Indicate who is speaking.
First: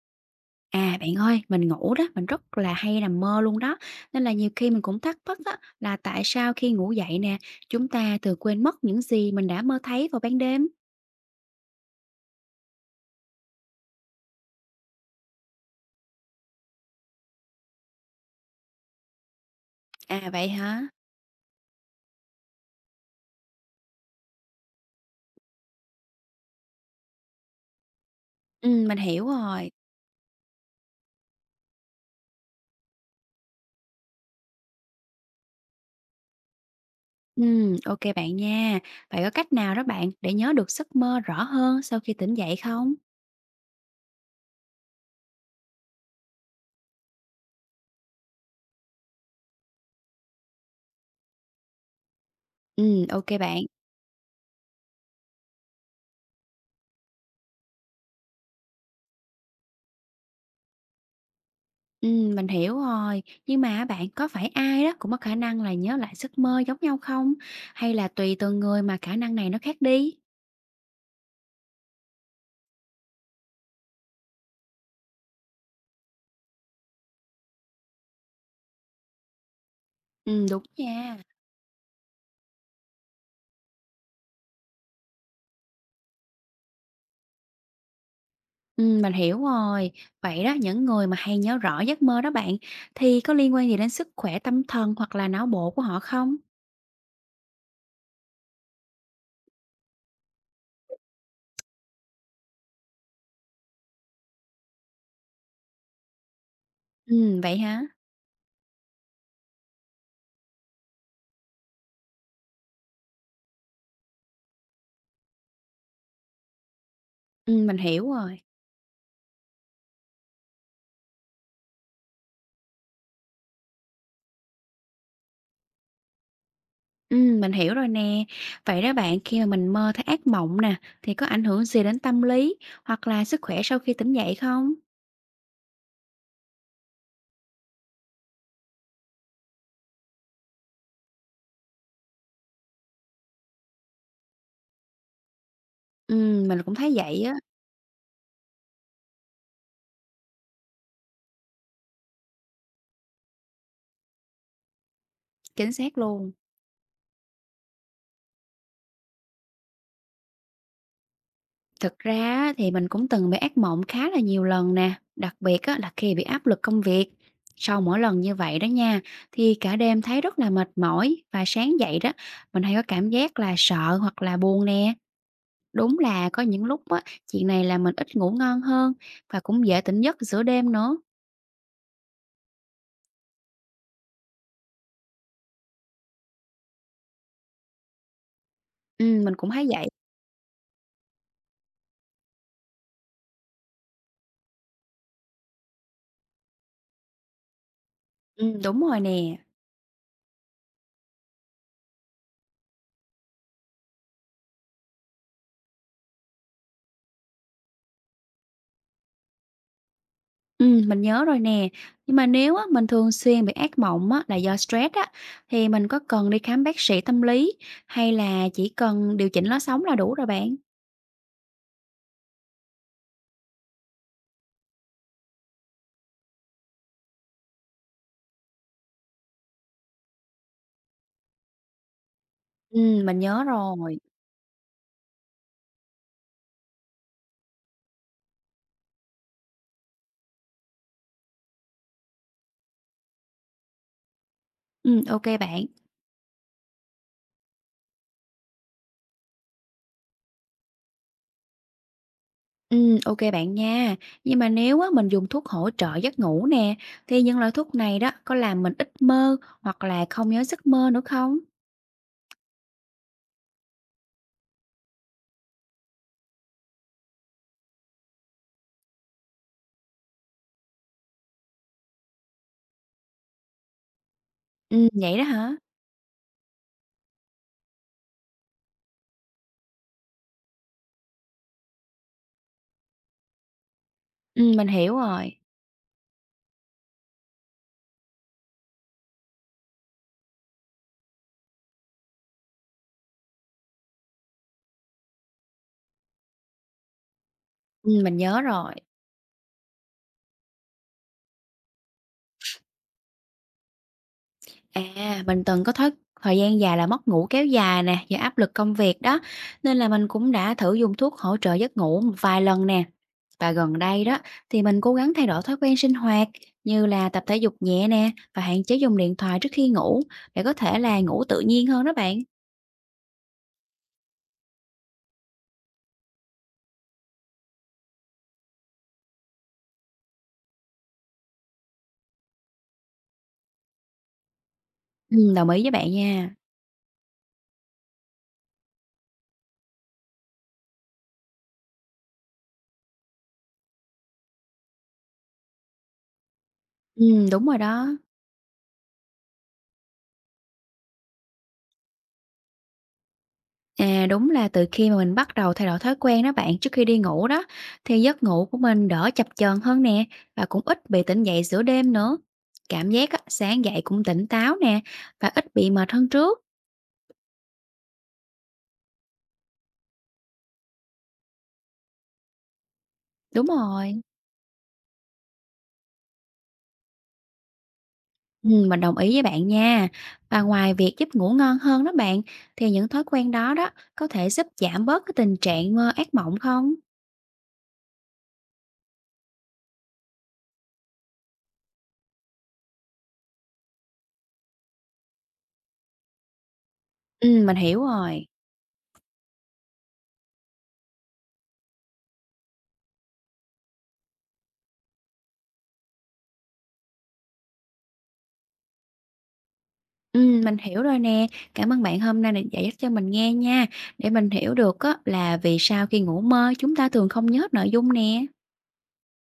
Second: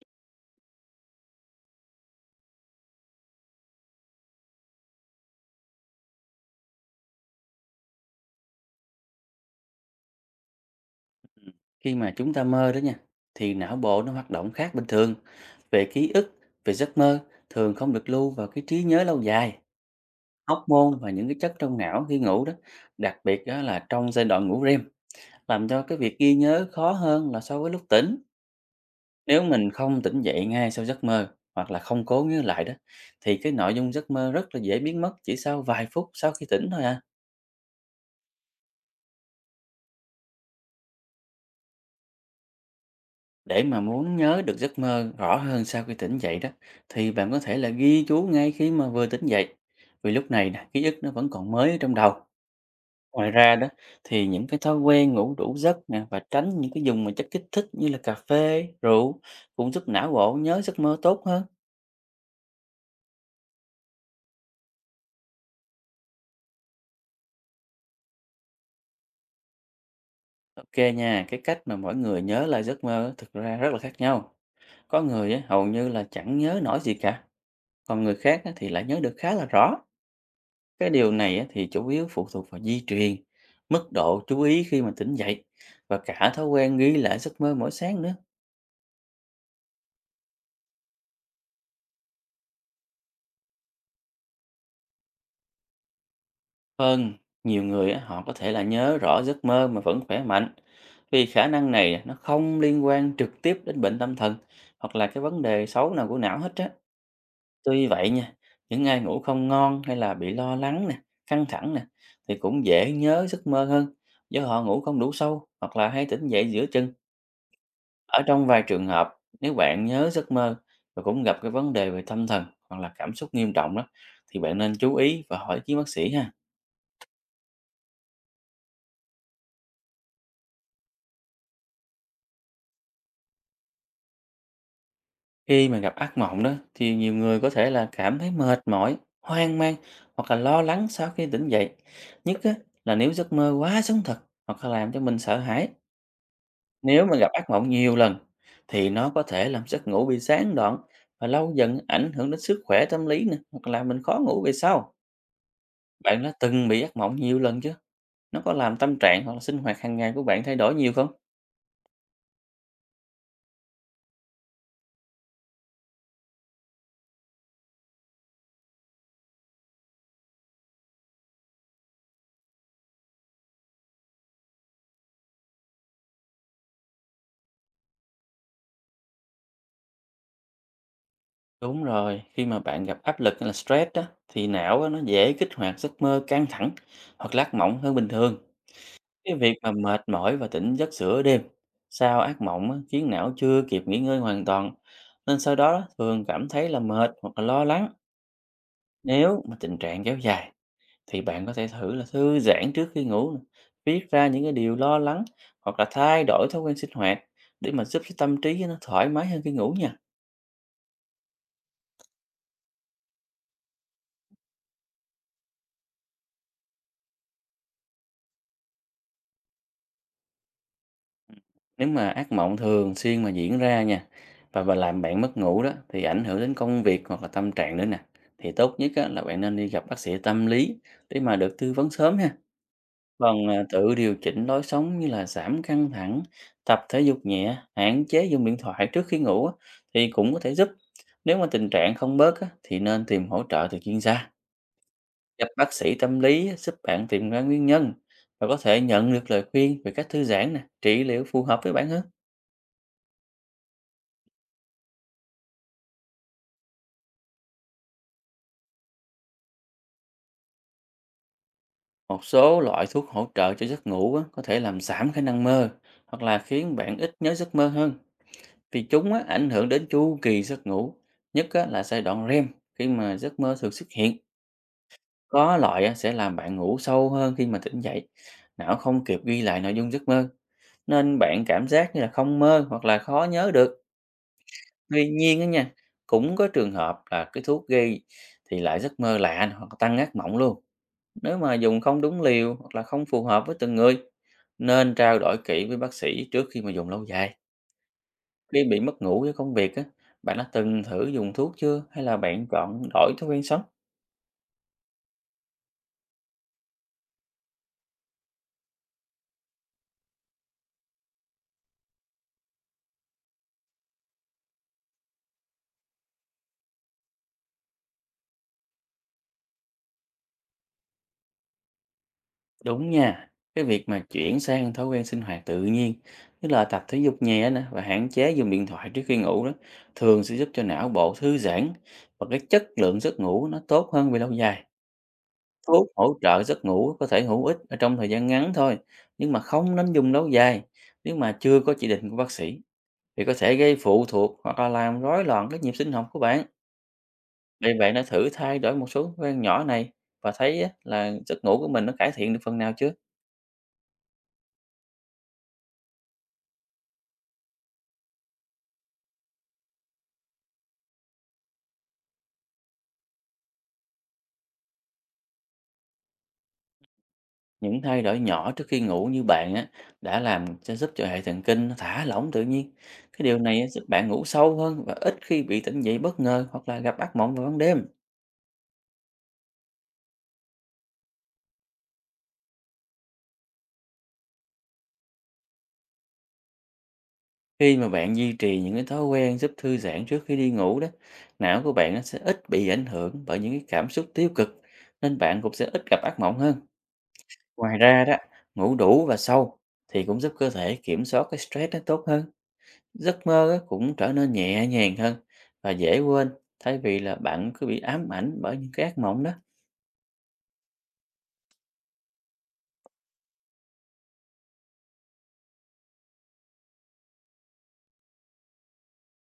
Speaker 1: À, bạn ơi, mình ngủ đó, mình rất là hay nằm mơ luôn đó. Nên là nhiều khi mình cũng thắc mắc á, là tại sao khi ngủ dậy nè, chúng ta thường quên mất những gì mình đã mơ thấy vào ban đêm?
Speaker 2: Khi mà chúng ta mơ đó nha thì não bộ nó hoạt động khác bình thường về ký ức, về giấc mơ thường không được lưu vào cái trí nhớ lâu dài.
Speaker 1: À vậy
Speaker 2: Hóc
Speaker 1: hả?
Speaker 2: môn và những cái chất trong não khi ngủ đó, đặc biệt đó là trong giai đoạn ngủ REM, làm cho cái việc ghi nhớ khó hơn là so với lúc tỉnh.
Speaker 1: Ừ, mình hiểu
Speaker 2: Nếu
Speaker 1: rồi.
Speaker 2: mình không tỉnh dậy ngay sau giấc mơ hoặc là không cố nhớ lại đó thì cái nội dung giấc mơ rất là dễ biến mất chỉ sau vài phút sau khi tỉnh thôi à.
Speaker 1: Ừ, ok bạn nha. Vậy có cách nào đó bạn để nhớ được giấc mơ rõ hơn sau khi tỉnh dậy không?
Speaker 2: Để mà muốn nhớ được giấc mơ rõ hơn sau khi tỉnh dậy đó thì bạn có thể là ghi chú ngay khi mà vừa tỉnh dậy, vì lúc này nè, ký ức nó vẫn còn mới ở trong đầu.
Speaker 1: Ừ, ok
Speaker 2: Ngoài ra
Speaker 1: bạn.
Speaker 2: đó thì những cái thói quen ngủ đủ giấc nè và tránh những cái dùng mà chất kích thích như là cà phê, rượu cũng giúp não bộ nhớ giấc mơ tốt hơn.
Speaker 1: Ừ, mình hiểu rồi. Nhưng mà bạn có phải ai đó cũng có khả năng là nhớ lại giấc mơ giống nhau không? Hay là tùy từng người mà khả năng này nó khác đi?
Speaker 2: Ok nha, cái cách mà mỗi người nhớ lại giấc mơ á, thực ra rất là khác nhau. Có người á, hầu như là chẳng nhớ nổi gì cả, còn người khác á, thì lại nhớ được khá là rõ.
Speaker 1: Ừ, đúng
Speaker 2: Cái điều
Speaker 1: nha.
Speaker 2: này á, thì chủ yếu phụ thuộc vào di truyền, mức độ chú ý khi mà tỉnh dậy và cả thói quen ghi lại giấc mơ mỗi sáng nữa.
Speaker 1: Mình hiểu rồi. Vậy đó, những người mà hay nhớ rõ giấc mơ đó bạn, thì có liên quan gì đến sức khỏe tâm thần hoặc là não bộ của họ không?
Speaker 2: Vâng, nhiều người á, họ có thể là nhớ rõ giấc mơ mà vẫn khỏe mạnh, vì khả năng này á, nó không liên quan trực tiếp đến bệnh tâm thần hoặc là cái vấn đề xấu nào của não hết á.
Speaker 1: Vậy hả?
Speaker 2: Tuy vậy nha, những ai ngủ không ngon hay là bị lo lắng nè, căng thẳng nè thì cũng dễ nhớ giấc mơ hơn, do họ ngủ không đủ sâu hoặc là hay tỉnh dậy giữa chừng.
Speaker 1: Mình hiểu
Speaker 2: Ở
Speaker 1: rồi.
Speaker 2: trong vài trường hợp, nếu bạn nhớ giấc mơ và cũng gặp cái vấn đề về tâm thần hoặc là cảm xúc nghiêm trọng đó, thì bạn nên chú ý và hỏi ý kiến bác sĩ ha.
Speaker 1: Mình hiểu rồi nè. Vậy đó bạn, khi mà mình mơ thấy ác mộng nè, thì có ảnh hưởng gì đến tâm lý hoặc là sức khỏe sau khi tỉnh dậy không?
Speaker 2: Khi mà gặp ác mộng đó, thì nhiều người có thể là cảm thấy mệt mỏi, hoang mang hoặc là lo lắng sau khi tỉnh dậy. Nhất á, là nếu giấc mơ quá sống thật hoặc là làm cho mình sợ hãi.
Speaker 1: Mình cũng thấy
Speaker 2: Nếu mà
Speaker 1: vậy
Speaker 2: gặp
Speaker 1: á,
Speaker 2: ác mộng nhiều lần, thì nó có thể làm giấc ngủ bị gián đoạn và lâu dần ảnh hưởng đến sức khỏe tâm lý nè, hoặc là mình khó ngủ về sau.
Speaker 1: chính xác
Speaker 2: Bạn
Speaker 1: luôn.
Speaker 2: đã từng bị ác mộng nhiều lần chưa? Nó có làm tâm trạng hoặc là sinh hoạt hàng ngày của bạn thay đổi nhiều không?
Speaker 1: Thực ra á, thì mình cũng từng bị ác mộng khá là nhiều lần nè, đặc biệt á, là khi bị áp lực công việc. Sau mỗi lần như vậy đó nha, thì cả đêm thấy rất là mệt mỏi và sáng dậy đó, mình hay có cảm giác là sợ hoặc là buồn nè. Đúng là có những lúc á, chuyện này là mình ít ngủ ngon hơn và cũng dễ tỉnh giấc giữa đêm nữa.
Speaker 2: Đúng rồi, khi mà bạn gặp áp lực hay là stress đó, thì não á, nó dễ kích hoạt giấc mơ căng thẳng hoặc là ác mộng hơn bình thường.
Speaker 1: Ừ, mình
Speaker 2: Cái
Speaker 1: cũng
Speaker 2: việc
Speaker 1: thấy
Speaker 2: mà
Speaker 1: vậy.
Speaker 2: mệt mỏi và tỉnh giấc giữa đêm sau ác mộng á, khiến não chưa kịp nghỉ ngơi hoàn toàn, nên sau đó thường cảm thấy là mệt hoặc là lo lắng.
Speaker 1: Ừ, đúng rồi nè.
Speaker 2: Nếu mà tình trạng kéo dài thì bạn có thể thử là thư giãn trước khi ngủ, nè, viết ra những cái điều lo lắng hoặc là thay đổi thói quen sinh hoạt để mà giúp cho tâm trí nó thoải mái hơn khi ngủ nha.
Speaker 1: Mình nhớ rồi nè. Nhưng mà nếu á, mình thường xuyên bị ác mộng á, là do stress á, thì mình có cần đi khám bác sĩ tâm lý hay là chỉ cần điều chỉnh lối sống là đủ rồi bạn?
Speaker 2: Nếu mà ác mộng thường xuyên mà diễn ra nha và bà làm bạn mất ngủ đó, thì ảnh hưởng đến công việc hoặc là tâm trạng nữa nè, thì tốt nhất á, là bạn nên đi gặp bác sĩ tâm lý để mà được tư vấn sớm ha.
Speaker 1: Mình nhớ
Speaker 2: Tự
Speaker 1: rồi.
Speaker 2: điều chỉnh lối sống như là giảm căng thẳng, tập thể dục nhẹ, hạn chế dùng điện thoại trước khi ngủ á, thì cũng có thể giúp. Nếu mà tình trạng không bớt á, thì nên tìm hỗ trợ từ chuyên gia.
Speaker 1: Ô
Speaker 2: Gặp
Speaker 1: bạn.
Speaker 2: bác sĩ tâm lý á, giúp bạn tìm ra nguyên nhân và có thể nhận được lời khuyên về cách thư giãn nè, trị liệu phù hợp với bạn hơn.
Speaker 1: Ô bạn nha. Nhưng mà nếu á, mình dùng thuốc hỗ trợ giấc ngủ nè, thì những loại thuốc này đó có làm mình ít mơ hoặc là không nhớ giấc mơ nữa không?
Speaker 2: Một số loại thuốc hỗ trợ cho giấc ngủ á, có thể làm giảm khả năng mơ hoặc là khiến bạn ít nhớ giấc mơ hơn, vì chúng á, ảnh hưởng đến chu kỳ giấc ngủ, nhất á, là giai đoạn REM, khi mà giấc mơ thường xuất hiện.
Speaker 1: Vậy đó hả?
Speaker 2: Có loại á, sẽ làm bạn ngủ sâu hơn, khi mà tỉnh dậy, não không kịp ghi lại nội dung giấc mơ nên bạn cảm giác như là không mơ hoặc là khó nhớ được.
Speaker 1: Mình hiểu
Speaker 2: Tuy
Speaker 1: rồi.
Speaker 2: nhiên á nha, cũng có trường hợp là cái thuốc gây thì lại giấc mơ lạ hoặc tăng ác mộng luôn, nếu mà dùng không đúng liều hoặc là không phù hợp với từng người, nên trao đổi kỹ với bác sĩ trước khi mà dùng lâu dài.
Speaker 1: Mình nhớ
Speaker 2: Khi
Speaker 1: rồi.
Speaker 2: bị mất ngủ với công việc á, bạn đã từng thử dùng thuốc chưa hay là bạn chọn đổi thói quen sống?
Speaker 1: À, mình từng có thói thời gian dài là mất ngủ kéo dài nè, do áp lực công việc đó, nên là mình cũng đã thử dùng thuốc hỗ trợ giấc ngủ một vài lần nè. Và gần đây đó thì mình cố gắng thay đổi thói quen sinh hoạt như là tập thể dục nhẹ nè và hạn chế dùng điện thoại trước khi ngủ để có thể là ngủ tự nhiên hơn đó bạn.
Speaker 2: Đúng nha, cái việc mà chuyển sang thói quen sinh hoạt tự nhiên như là tập thể dục nhẹ nè và hạn chế dùng điện thoại trước khi ngủ đó, thường sẽ giúp cho não bộ thư giãn và cái chất lượng giấc ngủ nó tốt hơn về lâu dài.
Speaker 1: Ừ, đồng ý với
Speaker 2: Thuốc
Speaker 1: bạn
Speaker 2: hỗ
Speaker 1: nha.
Speaker 2: trợ giấc ngủ có thể hữu ích ở trong thời gian ngắn thôi, nhưng mà không nên dùng lâu dài. Nếu mà chưa có chỉ định của bác sĩ thì có thể gây phụ thuộc hoặc là làm rối loạn cái nhịp sinh học của bạn.
Speaker 1: Ừ, đúng rồi
Speaker 2: Vậy
Speaker 1: đó.
Speaker 2: bạn đã thử thay đổi một số thói quen nhỏ này và thấy á, là giấc ngủ của mình nó cải thiện được phần nào chưa?
Speaker 1: À, đúng là từ khi mà mình bắt đầu thay đổi thói quen đó bạn, trước khi đi ngủ đó, thì giấc ngủ của mình đỡ chập chờn hơn nè, và cũng ít bị tỉnh dậy giữa đêm nữa. Cảm giác á, sáng dậy cũng tỉnh táo nè, và ít bị mệt hơn trước.
Speaker 2: Những thay đổi nhỏ trước khi ngủ như bạn á, đã làm cho giúp cho hệ thần kinh nó thả lỏng tự nhiên. Cái điều
Speaker 1: Đúng
Speaker 2: này á, giúp
Speaker 1: rồi,
Speaker 2: bạn ngủ sâu hơn và ít khi bị tỉnh dậy bất ngờ hoặc là gặp ác mộng vào ban đêm.
Speaker 1: ừ, mình đồng ý với bạn nha. Và ngoài việc giúp ngủ ngon hơn đó bạn, thì những thói quen đó đó có thể giúp giảm bớt cái tình trạng mơ ác mộng không?
Speaker 2: Khi mà bạn duy trì những cái thói quen giúp thư giãn trước khi đi ngủ đó, não của bạn nó sẽ ít bị ảnh hưởng bởi những cái cảm xúc tiêu cực, nên bạn cũng sẽ ít gặp ác mộng hơn.
Speaker 1: Ừ, mình
Speaker 2: Ngoài
Speaker 1: hiểu
Speaker 2: ra đó,
Speaker 1: rồi.
Speaker 2: ngủ đủ và sâu thì cũng giúp cơ thể kiểm soát cái stress nó tốt hơn, giấc mơ á, cũng trở nên nhẹ nhàng hơn và dễ quên, thay vì là bạn cứ bị ám ảnh bởi những cái ác mộng đó.
Speaker 1: Mình hiểu rồi nè. Cảm ơn bạn hôm nay đã giải thích cho mình nghe nha, để mình hiểu được á là vì sao khi ngủ mơ chúng ta thường không nhớ hết nội dung nè.